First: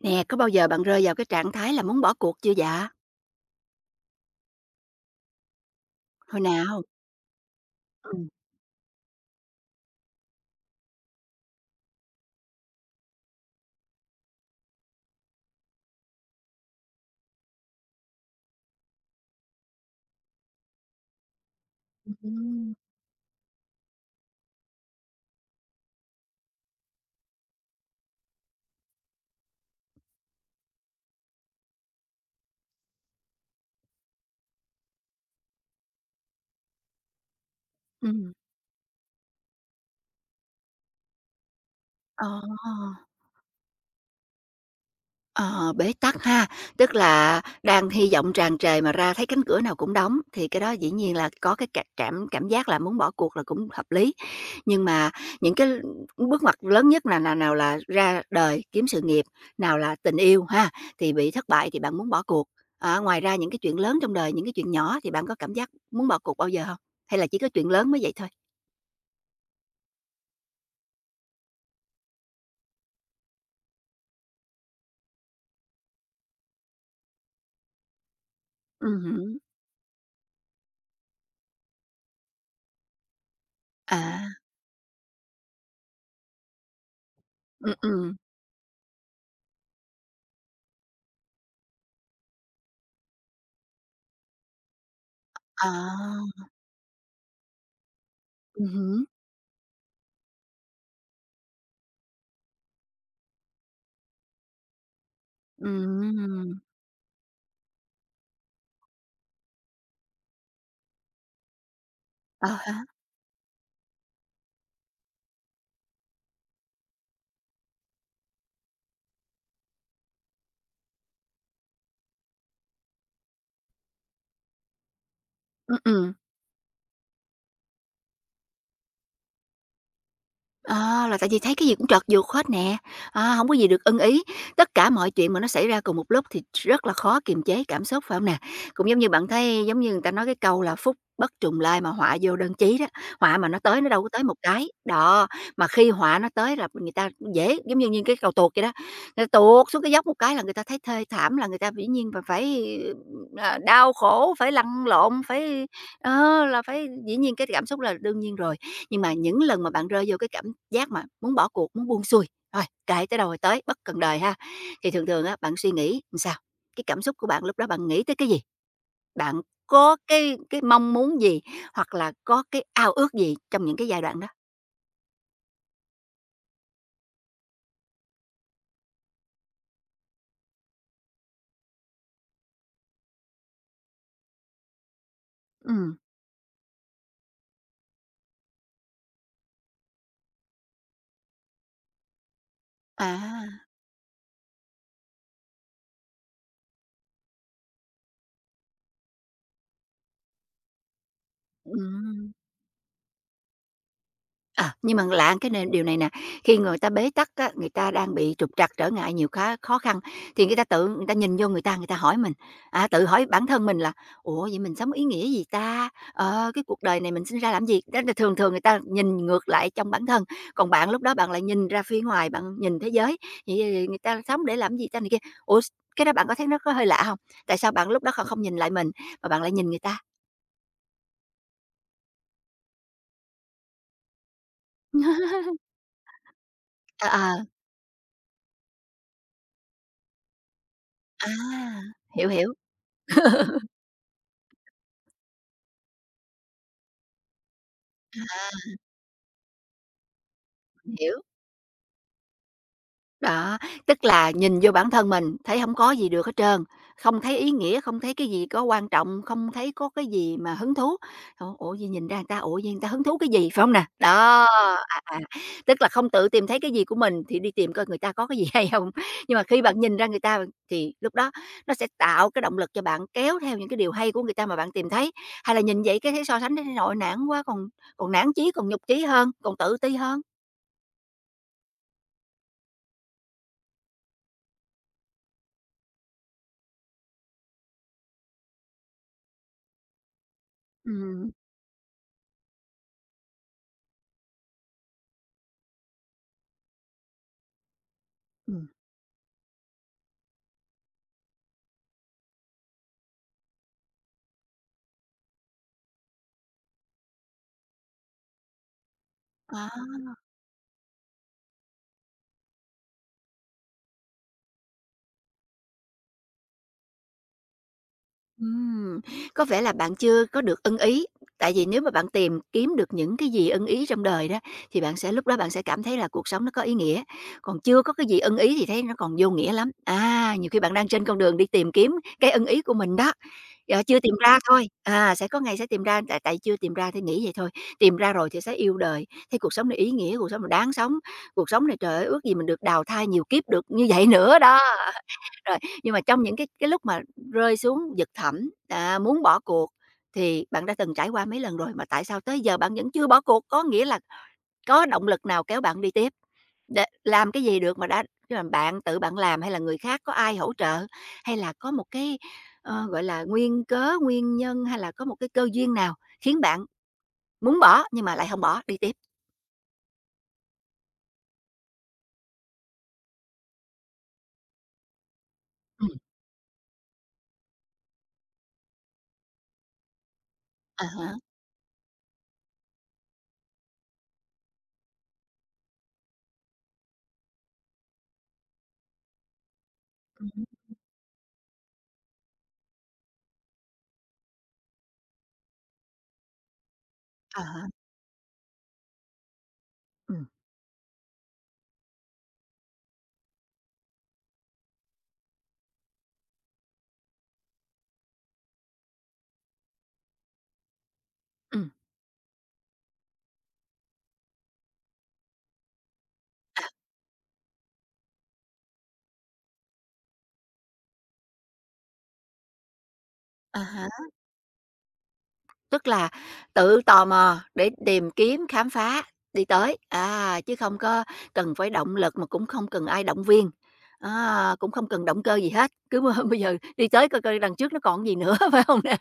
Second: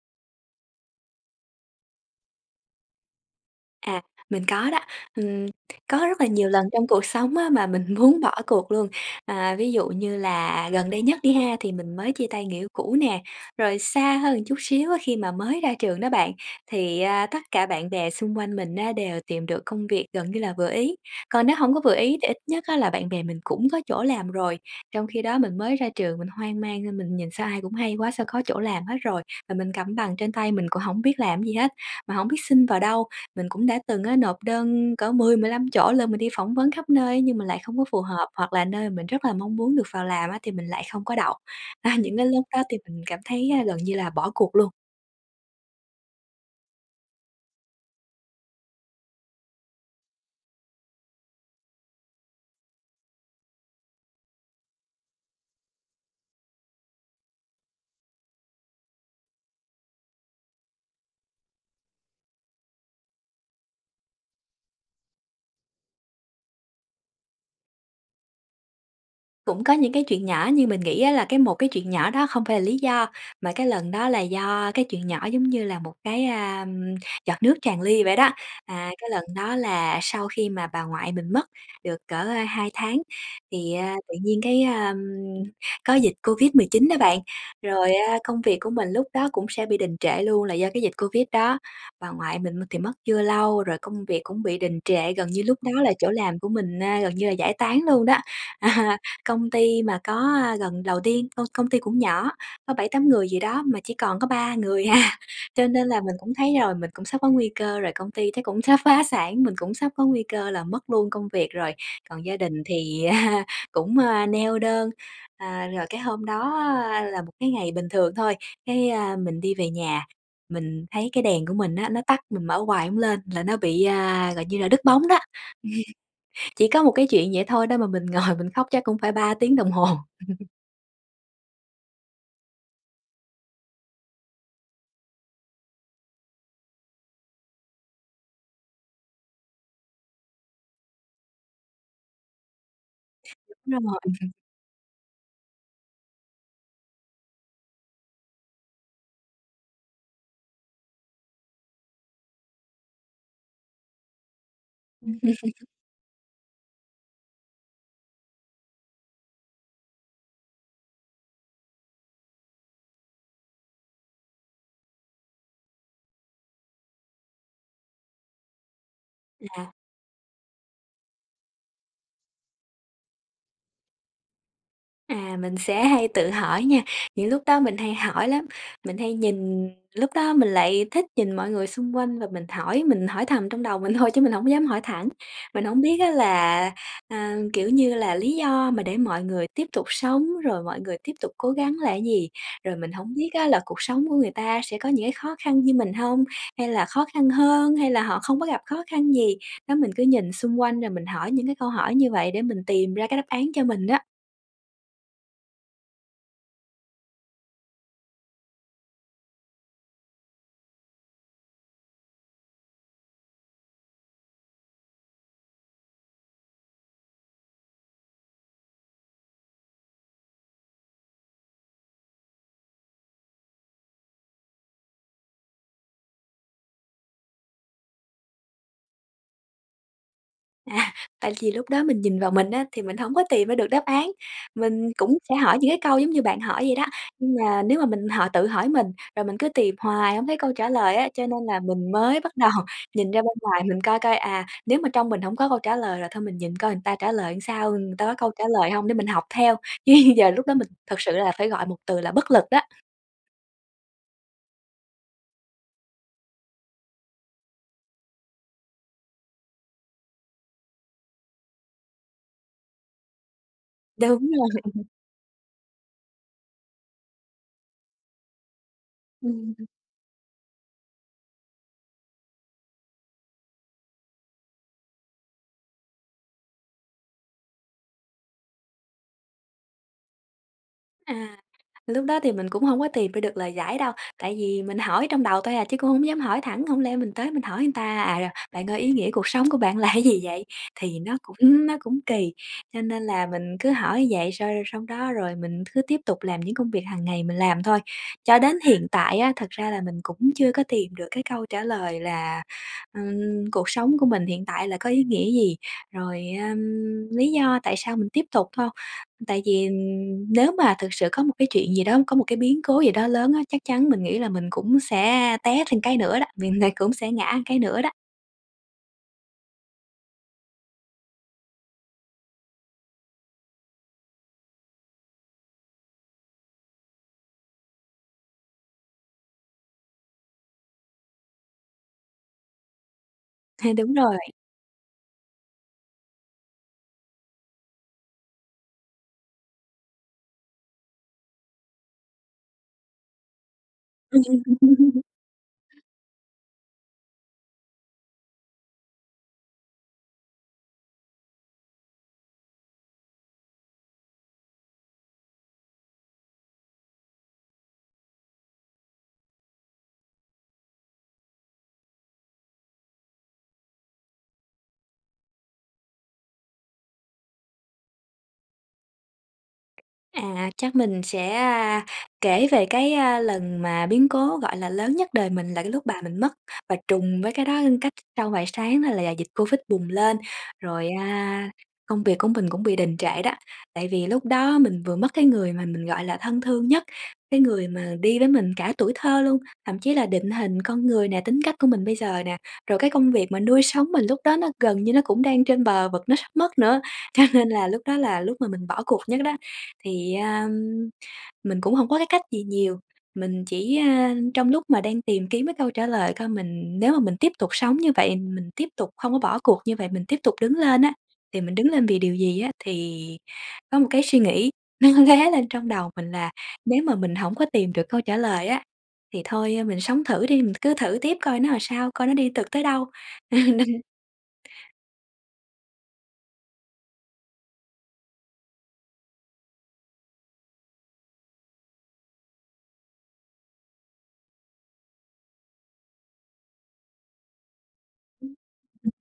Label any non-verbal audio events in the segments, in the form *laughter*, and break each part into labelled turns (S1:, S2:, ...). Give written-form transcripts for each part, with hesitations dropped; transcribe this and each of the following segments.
S1: Nè, có bao giờ bạn rơi vào cái trạng thái là muốn bỏ cuộc chưa dạ?
S2: À, mình có đó. Ừm, có rất là
S1: Hồi
S2: nhiều lần
S1: nào?
S2: trong cuộc sống á, mà mình *laughs* muốn
S1: Ừm.
S2: bỏ cuộc luôn. Ví dụ như là gần đây nhất đi ha, thì mình mới chia tay người yêu cũ nè. Rồi xa hơn chút xíu á, khi mà mới ra trường đó bạn, thì, tất cả bạn bè xung quanh mình á, đều tìm được công việc gần như là vừa ý. Còn nếu không có vừa ý thì ít nhất
S1: Ừm.
S2: á, là bạn bè mình cũng có chỗ làm rồi. Trong khi đó mình mới ra trường mình hoang mang nên mình nhìn sao ai cũng hay quá, sao có chỗ làm hết rồi, và mình cầm bằng trên tay mình cũng không biết làm gì hết, mà không biết xin vào đâu. Mình cũng đã từng á, nộp đơn cỡ 10 15 chỗ lên mình đi phỏng vấn khắp nơi nhưng mà lại không có phù hợp,
S1: Ừm.
S2: hoặc là nơi mình rất là mong muốn được vào làm á, thì mình lại không có đậu. *laughs* Những cái
S1: Ờ,
S2: lúc đó thì mình cảm thấy, gần như là bỏ cuộc luôn.
S1: ờ, bế tắc ha, tức là đang hy vọng tràn trề mà ra thấy cánh cửa nào cũng đóng, thì cái đó dĩ nhiên là có cái cảm cảm cảm giác là muốn bỏ cuộc là cũng hợp lý. Nhưng mà những cái bước ngoặt lớn nhất là nào nào là ra đời kiếm sự nghiệp, nào là tình yêu ha, thì bị thất bại thì bạn muốn bỏ cuộc. Ờ, ngoài ra những cái chuyện lớn trong đời, những cái chuyện nhỏ thì bạn có cảm giác muốn bỏ cuộc bao giờ không? Hay là chỉ có chuyện lớn mới vậy thôi?
S2: Cũng có những cái chuyện nhỏ nhưng mình nghĩ á là cái một cái chuyện nhỏ đó không phải là lý do, mà cái lần đó là do cái chuyện nhỏ giống như là một cái, giọt nước tràn ly vậy đó. À, cái lần
S1: Hứm.
S2: đó là sau khi mà bà ngoại mình mất được cỡ, 2 tháng thì, tự
S1: À,
S2: nhiên cái, có dịch Covid-19 đó bạn, rồi,
S1: ừm.
S2: công việc của mình lúc đó cũng sẽ bị đình trệ luôn là do cái dịch Covid đó. Bà ngoại mình thì mất chưa lâu, rồi công việc cũng bị đình trệ, gần như lúc đó là chỗ
S1: À,
S2: làm của mình, gần như là giải tán luôn đó. *laughs*
S1: hứm.
S2: Công ty mà có, gần đầu tiên, công công ty cũng nhỏ, có 7 8 người gì đó mà chỉ còn có 3 người ha *laughs* cho nên là mình cũng thấy
S1: Ừm.
S2: rồi, mình cũng sắp có nguy cơ rồi, công ty thấy cũng sắp phá sản, mình cũng sắp có nguy cơ là mất luôn công việc rồi. Còn gia
S1: À
S2: đình
S1: há.
S2: thì, *laughs* cũng, neo đơn. Rồi cái hôm đó á là một cái ngày bình thường thôi, cái, mình đi về nhà, mình thấy cái đèn của mình á, nó tắt, mình mở hoài không lên là nó bị, gọi như là, đứt bóng đó.
S1: Ừm, ừm.
S2: Chỉ có một cái chuyện vậy thôi đó mà mình ngồi mình khóc chắc cũng phải 3 tiếng đồng hồ.
S1: À, là tại vì thấy cái gì cũng trật vượt hết nè, à, hổng có gì được ưng ý. Tất cả mọi chuyện mà nó xảy ra cùng một lúc thì rất là khó kiềm chế cảm xúc, phải không nè? Cũng giống như bạn thấy giống như người ta nói cái câu là "Phúc bất trùng lai mà họa vô đơn chí" đó, họa mà nó tới
S2: Đúng
S1: nó
S2: rồi,
S1: đâu có tới một cái. Đó, mà khi họa nó tới là người ta dễ giống như như cái cầu tuột vậy đó, người ta tuột xuống cái dốc một cái là người ta thấy thê thảm, là người ta dĩ nhiên là phải, ờ, đau khổ, phải lăn lộn,
S2: chính
S1: phải Ờ, là phải dĩ nhiên cái cảm xúc là đương nhiên rồi, nhưng mà những lần mà bạn rơi vô cái cảm giác mà muốn bỏ cuộc, muốn buông xuôi, thôi kệ tới đâu rồi tới, bất cần đời ha, thì thường thường á, bạn suy nghĩ làm sao? Cái cảm xúc của bạn lúc đó bạn nghĩ tới cái gì? Bạn
S2: xác.
S1: có cái mong muốn gì? Hoặc là có cái ao ước gì trong những cái giai đoạn đó?
S2: Mình sẽ hay tự hỏi nha, những lúc đó mình hay hỏi lắm, mình hay nhìn lúc đó mình lại thích nhìn mọi người xung quanh và mình hỏi thầm trong đầu mình thôi chứ mình không dám hỏi thẳng. Mình không
S1: Ừ.
S2: biết á là, kiểu như là, lý do mà để mọi người tiếp tục sống, rồi mọi người tiếp tục cố gắng là cái gì? Rồi mình không biết
S1: À,
S2: á là cuộc sống của người ta sẽ có những cái khó khăn như mình không? Hay là khó khăn hơn, hay là họ không có gặp khó khăn gì? Đó, mình cứ nhìn xung quanh rồi mình hỏi những cái câu
S1: ừ.
S2: hỏi như vậy để mình tìm ra cái đáp án cho mình đó.
S1: Ờ, nhưng mà lạ cái nền điều này nè, khi người ta bế tắc á, người ta đang bị trục trặc, trở ngại, nhiều khá khó khăn thì người ta tự người ta nhìn vô người ta hỏi mình, à, tự hỏi bản thân mình là "Ủa, vậy mình sống ý nghĩa gì ta? Ờ, cái cuộc đời này mình sinh ra làm gì?" Đó là thường thường người ta nhìn ngược lại trong bản thân, còn bạn lúc đó bạn lại nhìn ra phía ngoài, bạn nhìn thế giới, vậy người ta sống để làm gì ta này kia. Ủa, cái đó bạn có thấy nó có hơi lạ không? Tại sao bạn lúc đó không nhìn lại mình mà bạn lại nhìn người ta?
S2: À, tại vì lúc đó mình nhìn vào mình á, thì mình hổng có tìm ra được đáp án. Mình cũng sẽ
S1: *laughs*
S2: hỏi những cái câu giống như bạn hỏi vậy đó,
S1: Ờ,
S2: nhưng mà nếu mà mình họ tự hỏi mình, rồi mình cứ tìm hoài hông thấy câu trả lời á, cho
S1: à,
S2: nên là mình mới
S1: hiểu,
S2: bắt đầu
S1: hiểu,
S2: *laughs* nhìn ra bên ngoài mình coi coi, nếu mà trong mình hổng có câu trả lời rồi thôi mình nhìn coi người ta trả lời sao, người ta có câu
S1: à,
S2: trả lời hông để mình học theo, *laughs* chứ giờ lúc đó mình thật sự
S1: hiểu.
S2: là phải gọi một từ là bất lực đó.
S1: Đó, tức là nhìn vô bản thân mình, thấy không có gì được hết trơn, không thấy ý nghĩa, không thấy cái gì có quan trọng, không thấy có cái gì mà hứng thú. Ủa, vậy nhìn ra người ta, ủa, vậy người ta hứng thú cái gì, phải không nè?
S2: Đúng
S1: Đó,
S2: rồi.
S1: à, tức là không tự tìm thấy cái gì của mình thì đi tìm coi người ta có cái gì hay không.
S2: *laughs*
S1: Nhưng mà
S2: Ừm,
S1: khi bạn nhìn ra người ta thì lúc đó nó sẽ tạo cái động lực cho bạn kéo theo những cái điều hay của người ta mà bạn tìm thấy, hay là nhìn vậy cái thấy so sánh thấy nội nản quá, còn còn nản chí, còn nhục chí hơn, còn tự ti hơn.
S2: à. Lúc đó thì mình cũng hông có tìm ra được lời giải đâu, tại vì mình hỏi trong đầu thôi à, chứ cũng hổng dám hỏi thẳng, hổng lẽ mình tới mình hỏi người ta: "À, bạn ơi, ý nghĩa cuộc sống của bạn là cái gì vậy?" Thì nó
S1: Ừm,
S2: cũng *laughs* nó cũng kỳ, cho nên là mình cứ hỏi vậy rồi xong đó rồi mình cứ tiếp tục làm những công việc hàng ngày mình làm thôi. Cho đến
S1: ừm,
S2: hiện tại á, thật ra là mình cũng chưa có tìm được cái câu trả lời là, cuộc sống của mình hiện tại là có ý nghĩa gì, rồi, lý do tại sao mình tiếp tục thôi. Tại vì,
S1: à.
S2: nếu mà thực sự có một cái chuyện gì đó, có một cái biến cố gì đó lớn á, chắc chắn mình nghĩ là mình cũng sẽ té thêm cái nữa đó, mình lại cũng sẽ ngã một cái nữa đó.
S1: Ừm, có vẻ là bạn chưa có được ưng ý, tại vì nếu mà bạn tìm kiếm được những cái gì ưng ý trong đời đó thì bạn sẽ lúc đó bạn sẽ cảm thấy là cuộc sống nó có ý nghĩa, còn chưa có cái gì ưng ý thì thấy nó còn vô nghĩa lắm. À, nhiều khi bạn đang trên con đường đi tìm kiếm cái ưng ý của mình đó,
S2: *laughs*
S1: ờ,
S2: Đúng
S1: chưa tìm
S2: rồi.
S1: ra thôi, à, sẽ có ngày sẽ tìm ra, tại tại chưa tìm ra thì nghĩ vậy thôi, tìm ra rồi thì sẽ yêu đời, thấy cuộc sống này ý nghĩa, cuộc sống này đáng sống, cuộc sống này trời ơi ước gì mình được đào thai nhiều kiếp được như vậy nữa đó.
S2: *laughs*
S1: Rồi, nhưng mà trong những cái lúc mà rơi xuống vực thẳm, à, muốn bỏ cuộc thì bạn đã từng trải qua mấy lần rồi mà tại sao tới giờ bạn vẫn chưa bỏ cuộc? Có nghĩa là có động lực nào kéo bạn đi tiếp? Để làm cái gì được mà đã tức là bạn tự bạn làm hay là người khác có ai hỗ trợ? Hay là có một cái, ờ, gọi là, nguyên cớ, nguyên nhân hay là có một cái cơ duyên nào khiến bạn muốn bỏ nhưng mà lại không bỏ, đi tiếp?
S2: Chắc mình sẽ, kể về cái, lần mà biến cố, gọi là, lớn nhất đời mình là cái lúc
S1: Ừm,
S2: bà mình mất, và trùng với cái đó cách sau vài sáng đó là dịch Covid bùng lên,
S1: à
S2: rồi,
S1: há.
S2: công việc của mình cũng bị đình trệ đó. Tại vì lúc đó mình vừa mất cái người mà mình, gọi là, thân thương nhất, cái người mà đi với mình cả tuổi thơ luôn, thậm chí là định
S1: Ừm,
S2: hình con người nè, tính cách của mình bây giờ nè, rồi cái công việc mà nuôi sống mình lúc đó nó gần như nó cũng đang trên bờ vực, nó sắp mất nữa, *laughs* cho
S1: à
S2: nên
S1: há,
S2: là lúc đó là lúc mà mình bỏ cuộc nhất đó. Thì,
S1: ừm,
S2: mình cũng không có cái cách gì nhiều, mình chỉ, trong lúc mà đang tìm kiếm cái câu trả lời coi mình nếu mà mình tiếp tục sống như vậy, mình tiếp tục không có bỏ cuộc như vậy, mình tiếp tục đứng lên á, thì mình đứng
S1: ừm,
S2: lên vì điều gì á, thì có một cái suy nghĩ *laughs* nó lóe lên trong đầu mình là nếu mà mình không có tìm được câu trả lời á, thì thôi à, mình sống thử đi, mình cứ thử tiếp coi nó là sao, coi nó đi được tới đâu.
S1: à
S2: *laughs*
S1: há. Tức là tự tò mò để tìm kiếm, khám phá, đi tới, à, chứ không có cần phải động lực mà cũng không cần ai động viên, á, cũng không cần động cơ gì hết, cứ mà *laughs* bây giờ đi tới coi coi đằng trước nó còn gì nữa, *laughs* phải không nè?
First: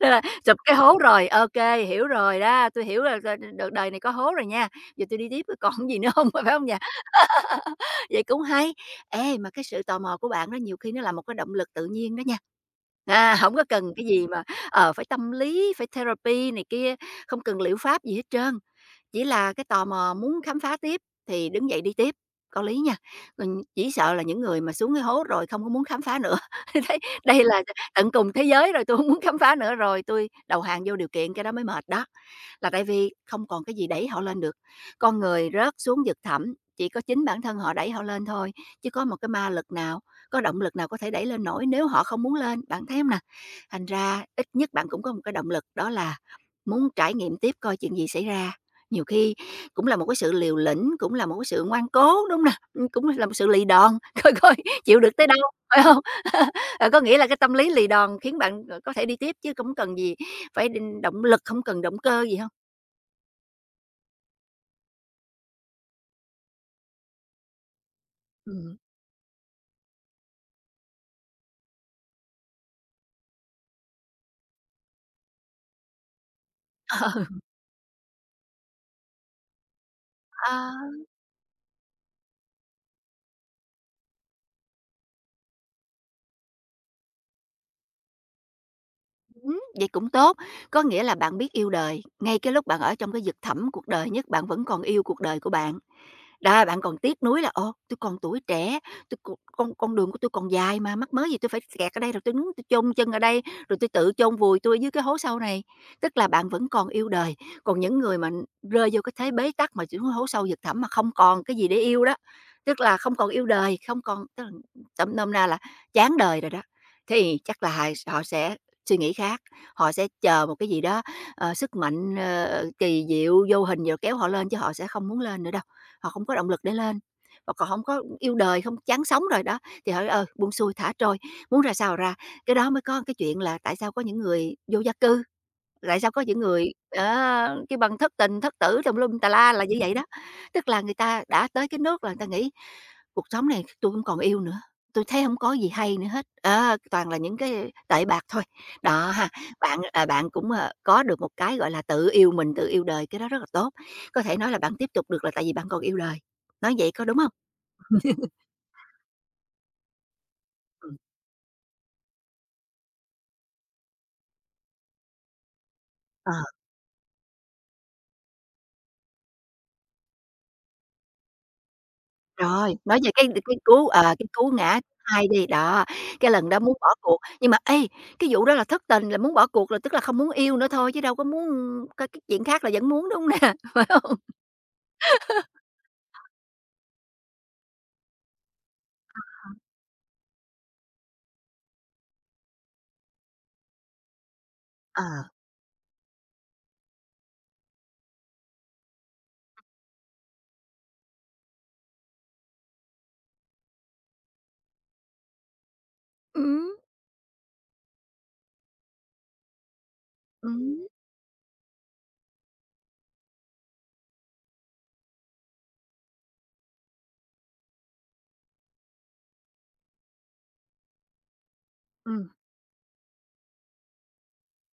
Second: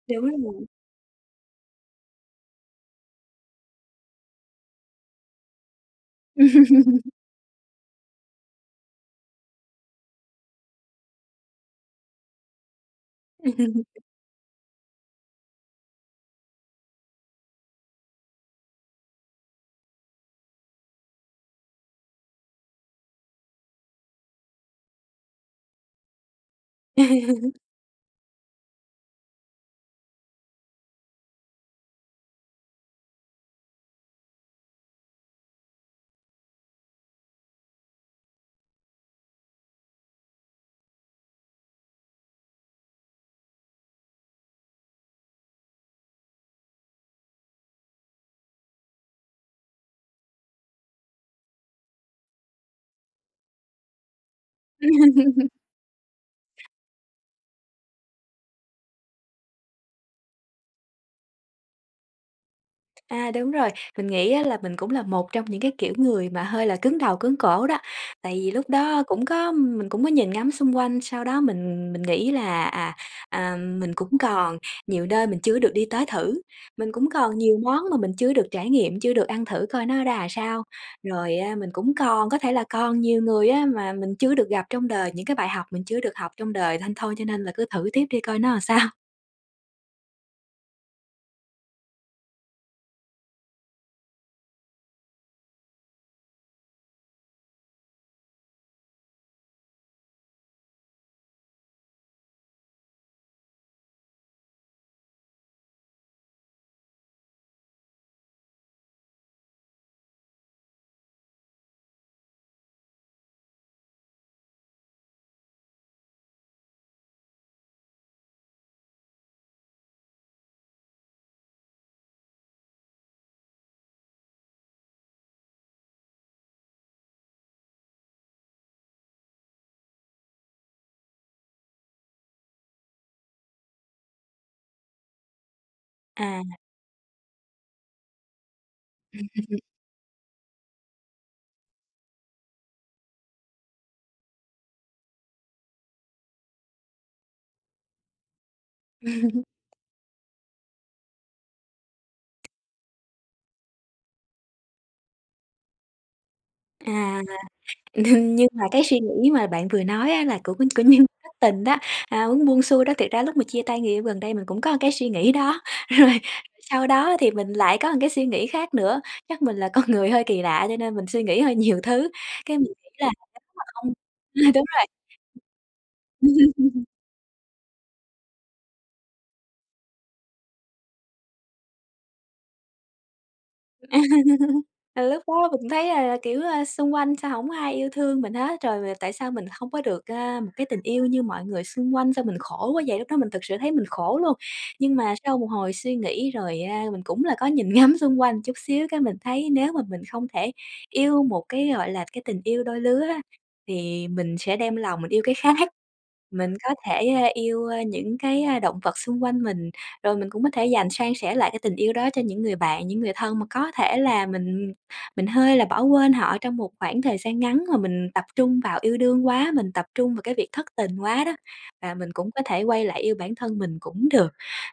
S1: Nên là
S2: Đúng
S1: sụp
S2: rồi.
S1: cái hố rồi, ok hiểu rồi đó, tôi hiểu là đời này có hố rồi nha, giờ tôi đi tiếp coi còn gì nữa không *laughs* phải không vậy? *laughs* Vậy cũng hay. Ê, mà cái sự tò mò của bạn đó nhiều khi nó là một cái động lực tự nhiên đó nha. À, hổng có cần
S2: *laughs*
S1: cái gì mà, ờ, phải tâm lý, phải therapy này kia, không cần liệu pháp gì hết trơn, chỉ là cái tò mò muốn khám phá tiếp thì đứng dậy đi tiếp, có lý nha. Chỉ sợ là những người mà xuống cái hố rồi không có muốn khám phá nữa, *laughs* thấy đây là tận cùng thế giới rồi, tôi không muốn khám phá nữa rồi, tôi đầu hàng vô điều kiện, cái đó mới mệt đó là tại vì không còn cái gì đẩy họ lên được. Con người rớt xuống vực thẳm, chỉ có chính bản thân họ đẩy họ lên thôi, chứ có một cái ma lực nào, có động lực nào có thể đẩy lên nổi nếu họ không muốn lên, bạn thấy không nè? Thành ra ít nhất bạn cũng có một cái động lực đó là muốn trải nghiệm tiếp coi chuyện gì xảy ra. Nhiều khi cũng là một cái sự liều lĩnh, cũng là một cái sự ngoan cố, đúng hông nè? Cũng là một sự lì đòn, *laughs* coi coi chịu được tới đâu, phải không? *laughs* Ờ, có nghĩa là cái tâm lý lì đòn khiến bạn, ờ, có thể đi tiếp chứ cũng cần gì phải động lực, không cần động cơ gì hết.
S2: Đúng rồi, mình nghĩ á là mình cũng là một trong những cái kiểu người mà hơi là cứng đầu cứng cổ đó. Tại vì lúc
S1: Ừm,
S2: đó cũng có mình cũng có nhìn ngắm xung quanh, sau đó mình nghĩ là, mình cũng còn nhiều nơi mình chưa được đi tới thử,
S1: ờ,
S2: mình cũng còn
S1: *laughs*
S2: nhiều món mà mình chưa được trải nghiệm, chưa được ăn thử coi nó ra làm sao.
S1: a,
S2: Rồi, mình cũng còn có thể là còn nhiều người á mà mình chưa được gặp trong đời, những cái bài học mình chưa được học trong đời, nên thôi cho nên là cứ thử tiếp đi coi nó làm sao.
S1: Vậy cũng tốt. Có nghĩa là bạn biết yêu đời, ngay cái lúc bạn ở trong cái vực thẳm cuộc đời nhất, bạn vẫn còn yêu cuộc đời của bạn. Đó, bạn còn tiếc nuối là ô tôi còn tuổi trẻ, tôi còn con đường của tôi còn dài mà, mắc mớ gì tôi phải kẹt ở đây, rồi tôi đứng tui chôn chân ở đây, rồi tôi tự chôn vùi tôi ở dưới cái hố sâu này." Tức là bạn vẫn còn yêu đời, còn những người mà rơi vô cái thế bế tắc mà xuống hố sâu vực thẳm mà không còn cái gì để yêu đó, tức là không còn yêu đời, không còn tức là tôm nôm na là chán đời rồi đó, thì chắc là họ họ sẽ suy nghĩ khác họ sẽ chờ một cái gì đó, ờ, sức mạnh, ờ, kỳ diệu, vô hình rồi kéo họ lên chứ họ sẽ không muốn lên nữa đâu, họ không có động lực để lên. Và còn không có yêu đời, không chán sống rồi đó, thì họ ơi buông xuôi, thả trôi, muốn ra sao ra." Cái đó mới có cái chuyện là tại sao có những người vô gia cư. Tại sao có những
S2: À.
S1: người, á, cái bằng thất tình, thất tử tùm lum tà la là như vậy đó. Tức là người ta đã tới cái nước là người ta nghĩ cuộc sống này tôi hông còn yêu nữa, tôi thấy không có gì hay nữa hết, á, toàn là những cái tệ bạc thôi. Đó ha,
S2: *laughs*
S1: bạn, à, bạn cũng, ờ, có được một cái, gọi là, tự yêu mình, tự yêu đời, cái đó rất là tốt. Có thể nói là bạn tiếp tục được là tại vì bạn còn yêu đời, nói vậy có đúng
S2: À.
S1: không?
S2: *laughs* Nhưng mà cái suy nghĩ mà bạn vừa nói á là của
S1: Ừm,
S2: nhân *laughs* thất tình đó, muốn buông xuôi đó, thiệt ra lúc mà chia tay người yêu gần đây mình cũng có cái suy nghĩ đó, *laughs* rồi
S1: ờ.
S2: sau đó thì mình lại có một cái suy nghĩ khác nữa. Chắc mình là con người hơi kỳ lạ cho nên mình suy nghĩ hơi nhiều thứ, cái mình
S1: Rồi,
S2: nghĩ
S1: nói
S2: là
S1: về cái
S2: nếu
S1: cái
S2: mà
S1: cú,
S2: không
S1: ờ, cái cú
S2: *laughs* đúng
S1: ngã
S2: rồi.
S1: thứ hai đi, đó, cái lần đó muốn bỏ
S2: *laughs*
S1: cuộc, nhưng mà, ê, cái vụ đó là thất tình là muốn bỏ cuộc là tức là không muốn yêu nữa thôi chứ đâu có muốn có cái chuyện khác là vẫn muốn, đúng hông nè? *laughs* Phải
S2: À,
S1: hông?
S2: *laughs* là lúc đó mình thấy là, kiểu, ơ, xung quanh sao không ai yêu thương mình hết, rồi mà tại sao mình không có được, một cái tình yêu như mọi người xung quanh, sao mình khổ quá vậy? Lúc đó mình thực sự thấy mình khổ luôn. Nhưng
S1: Ờ.
S2: mà sau một hồi suy nghĩ rồi, mình cũng là có nhìn ngắm xung quanh chút xíu cái mình thấy nếu mà mình không thể yêu một cái, gọi là, cái tình yêu đôi lứa á, thì mình sẽ đem lòng mình yêu cái khác. Mình
S1: Ừm,
S2: có thể, yêu, những cái, động vật xung quanh mình, rồi mình cũng có thể
S1: ừm,
S2: dành san sẻ lại cái tình yêu đó cho những người bạn, những người thân mà có thể là mình hơi là bỏ quên họ trong một khoảng thời gian ngắn mà mình tập trung vào yêu đương quá, mình tập trung vào cái việc thất tình quá đó, và mình
S1: ừm,
S2: cũng có thể quay lại yêu bản thân mình cũng được.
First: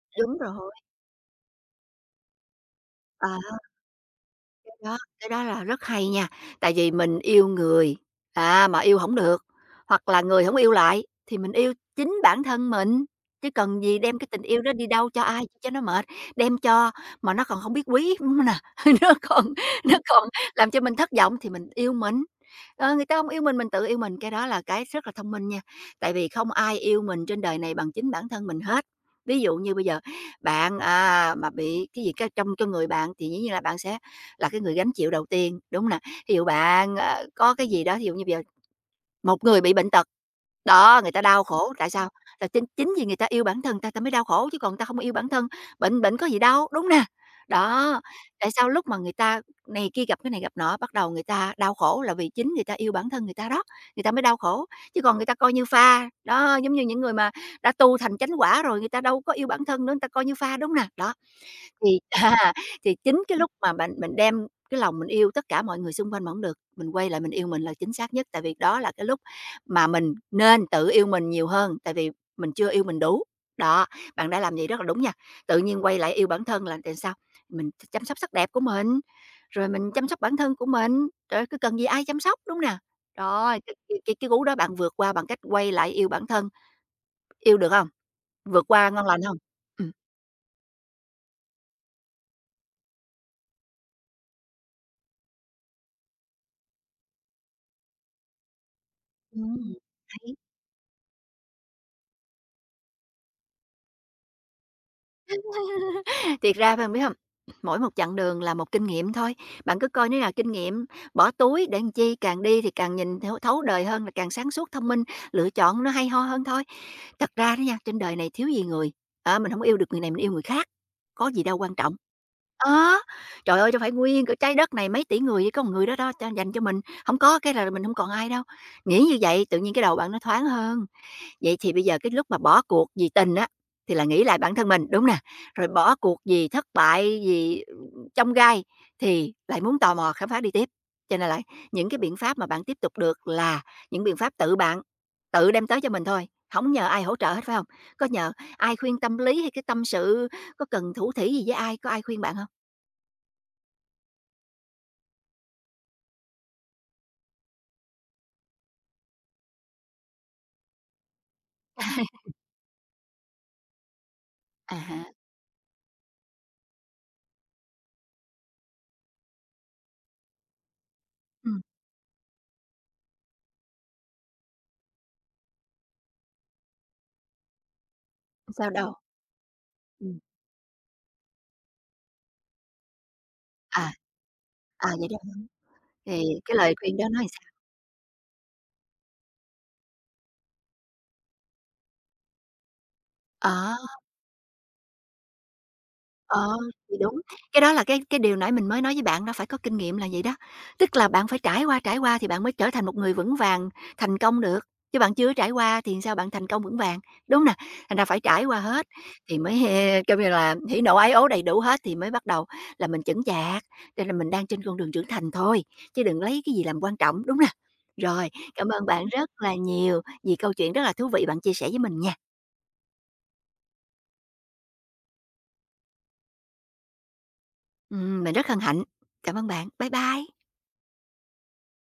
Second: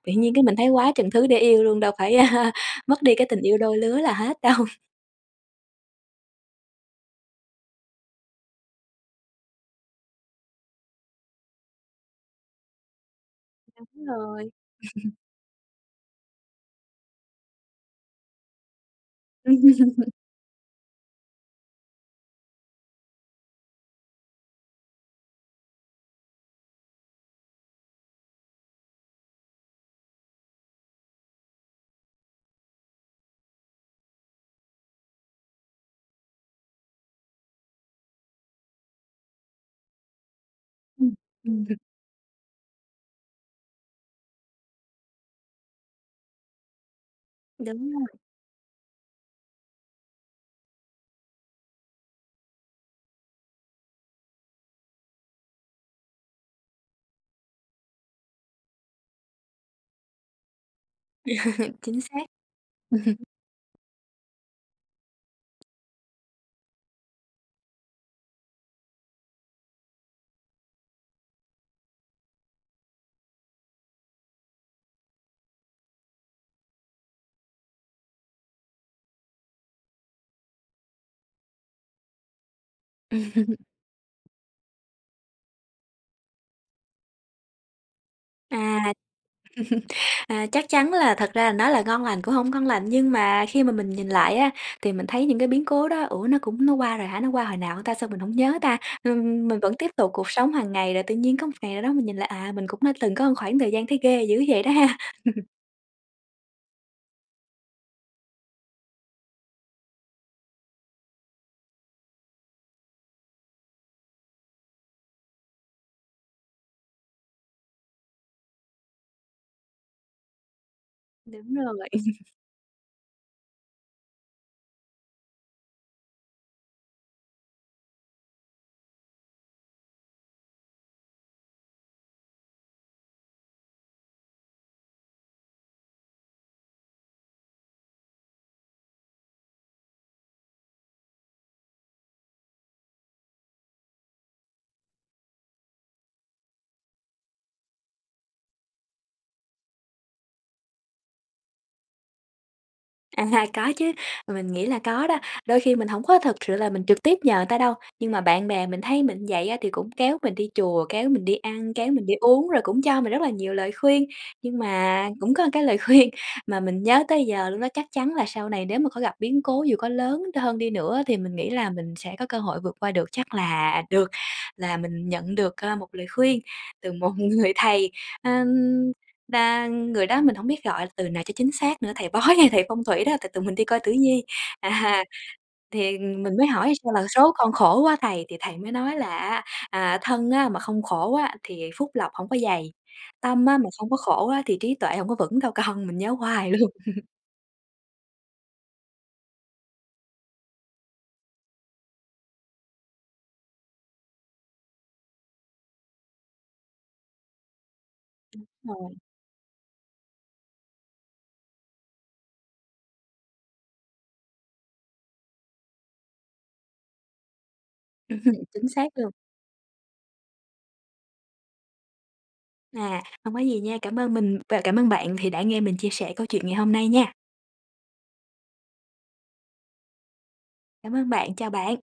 S2: Tự nhiên
S1: đúng
S2: cái mình thấy
S1: rồi,
S2: quá chừng thứ để yêu luôn, đâu phải *laughs* mất đi cái
S1: ờ.
S2: tình yêu đôi lứa là hết đâu.
S1: Cái đó là rất hay nha, tại vì mình yêu người, à, mà yêu không được, hoặc là người không yêu lại thì mình yêu chính bản thân mình, chứ cần gì
S2: Đúng
S1: đem cái tình
S2: rồi.
S1: yêu đó đi đâu cho ai cho nó mệt, đem cho mà nó còn không biết quý, *laughs* nè, nó còn nó
S2: *laughs*
S1: còn làm cho mình thất vọng thì mình yêu mình. Ờ, người ta không yêu mình tự yêu mình, cái đó là cái rất là thông minh nha, tại vì không ai yêu mình trên đời này bằng chính bản thân mình hết. Ví dụ như bây giờ bạn, à, mà bị cái gì cái trong cho người bạn thì dĩ nhiên là bạn sẽ là cái người gánh chịu đầu tiên, đúng hông nè? Thí dụ bạn, ờ, có cái gì đó, thí dụ như bây giờ một người bị bệnh tật, đó, người
S2: Ừm.
S1: ta đau
S2: Ừm.
S1: khổ, tại sao? Là chính chính vì người ta yêu bản thân ta ta mới đau khổ chứ còn ta không yêu bản thân, bệnh bệnh có gì đâu, đúng nè?
S2: Đúng
S1: Đó,
S2: rồi.
S1: tại sao lúc mà người ta này kia gặp cái này gặp nọ, bắt đầu người ta đau khổ là vì chính người ta yêu bản thân người ta đó, người ta mới đau khổ, chứ còn người ta coi như pha, đó, giống như những người mà đã tu thành chánh quả rồi, người ta đâu có yêu bản thân nữa, người ta coi như pha, đúng nè? Đó.
S2: Chính
S1: Thì
S2: xác.
S1: *laughs* à, thì chính cái lúc mà bạn mình đem cái lòng mình yêu tất cả mọi người xung quanh mà hổng được, mình quay lại mình yêu mình là chính xác nhất, tại vì đó là cái lúc mà mình nên tự yêu mình nhiều hơn, tại vì mình chưa yêu mình đủ. Đó, bạn đã làm vậy rất là đúng nha. Tự nhiên quay lại yêu bản thân là tại sao? Mình chăm sóc sắc đẹp của mình, rồi mình chăm sóc bản thân của mình, trời ơi, cứ cần gì ai chăm sóc, đúng hông nè? Đó, cái
S2: *laughs*
S1: cái cái cái cú đó bạn vượt qua bằng cách quay lại yêu bản thân, yêu được hông? Vượt qua
S2: À.
S1: ngon lành hông? Ừm.
S2: chắc chắn là thật ra là nói là ngon lành cũng không ngon lành, nhưng mà khi mà mình nhìn lại á, thì mình thấy những cái biến cố đó, ủa, nó cũng qua rồi hả? Nó qua hồi nào ta? Sao mình không nhớ ta? Mình
S1: Ừm,
S2: vẫn tiếp tục cuộc
S1: hay.
S2: sống hàng ngày, rồi tự nhiên có một ngày nào đó mình nhìn lại, mình cũng đã từng có một khoảng thời gian thấy ghê dữ vậy đó ha.
S1: *laughs* Thiệt ra bạn biết không? Mỗi một chặng đường là một kinh nghiệm thôi, bạn cứ coi nó là kinh nghiệm, bỏ túi để làm chi, càng đi thì càng nhìn thấu thấu đời hơn, là càng sáng suốt, thông minh, lựa chọn nó hay ho hơn thôi. Thật ra đó nha, trên đời này thiếu gì người, ờ, mình không yêu được người này mình yêu người khác, có gì
S2: Đúng
S1: đâu quan
S2: rồi.
S1: trọng. Đó, trời ơi, cho phải nguyên cái trái đất này mấy tỷ người chỉ có một người đó đó cho dành cho mình, không có cái là mình không còn ai đâu. Nghĩ như vậy tự nhiên cái đầu bạn nó thoáng hơn. Vậy thì bây giờ cái lúc mà bỏ cuộc vì tình á, thì là nghĩ lại bản thân mình, đúng nè, rồi bỏ cuộc vì thất bại, vì, trong gai thì lại muốn tò mò khám phá đi tiếp. Cho nên là những cái biện pháp mà bạn tiếp tục được là những biện pháp tự bạn, tự đem tới cho mình thôi, không nhờ ai hỗ trợ hết, phải không? Có nhờ ai khuyên tâm lý hay cái tâm sự, có cần thủ thỉ gì với ai, có ai khuyên bạn không?
S2: À, *laughs* có chứ, mình nghĩ là có đó. Đôi khi mình không có thực sự là mình trực tiếp nhờ người ta đâu, nhưng mà bạn bè mình thấy mình vậy á thì cũng kéo mình đi chùa, kéo mình đi ăn, kéo mình đi
S1: *laughs*
S2: uống, rồi cũng cho mình rất là nhiều lời khuyên. Nhưng
S1: À há,
S2: mà cũng có một cái lời khuyên *laughs* mà mình nhớ tới giờ luôn đó, chắc chắn là sau này nếu mà có gặp biến cố dù có lớn hơn đi nữa thì mình nghĩ
S1: ừm,
S2: là mình sẽ có cơ hội vượt qua được. Chắc là được là mình nhận được, ơ, một lời khuyên từ một *laughs* người thầy.
S1: sao đâu?
S2: Là người
S1: Ừm,
S2: đó mình hổng biết gọi từ nào cho chính xác nữa, thầy bói hay thầy phong thủy đó, tại tụi mình đi coi tử
S1: à,
S2: vi.
S1: à,
S2: À,
S1: vậy đó.
S2: thì
S1: Thì
S2: mình mới
S1: cái
S2: hỏi
S1: lời
S2: sao
S1: khuyên đó
S2: là
S1: nói
S2: "Số con
S1: sao?
S2: khổ quá thầy", thì thầy mới nói là á, "Thân á mà không khổ á thì phúc lộc hổng có dày, tâm á mà
S1: Ờ.
S2: không có khổ á thì trí tuệ hổng có vững đâu con", mình nhớ
S1: Ờ,
S2: hoài luôn.
S1: thì đúng. Cái đó là cái điều nãy mình mới nói với bạn đó, phải có kinh nghiệm là vậy đó. Tức là bạn phải trải qua thì bạn mới trở thành một người vững vàng, thành công được, chứ bạn chưa trải qua thì sao bạn thành công vững vàng, đúng nè? Thành ra phải trải qua
S2: Đúng
S1: hết
S2: rồi, *laughs*
S1: thì mới, *laughs* kêu như là, hỉ nộ ái ố đầy đủ hết thì mới bắt đầu là mình chững chạc, cho nên mình đang trên con đường trưởng thành thôi, chứ đừng lấy cái gì làm quan trọng, đúng nè. Rồi,
S2: hưm, chính
S1: cảm ơn
S2: xác
S1: bạn
S2: luôn.
S1: rất là nhiều vì câu chuyện rất là thú vị bạn chia sẻ với mình nha.
S2: Hông có gì nha, cảm ơn mình và cảm ơn bạn thì đã nghe mình chia sẻ câu chuyện ngày hôm nay nha.
S1: Mình rất hân hạnh. Cảm ơn bạn. Bye bye.
S2: Cảm ơn bạn, chào bạn.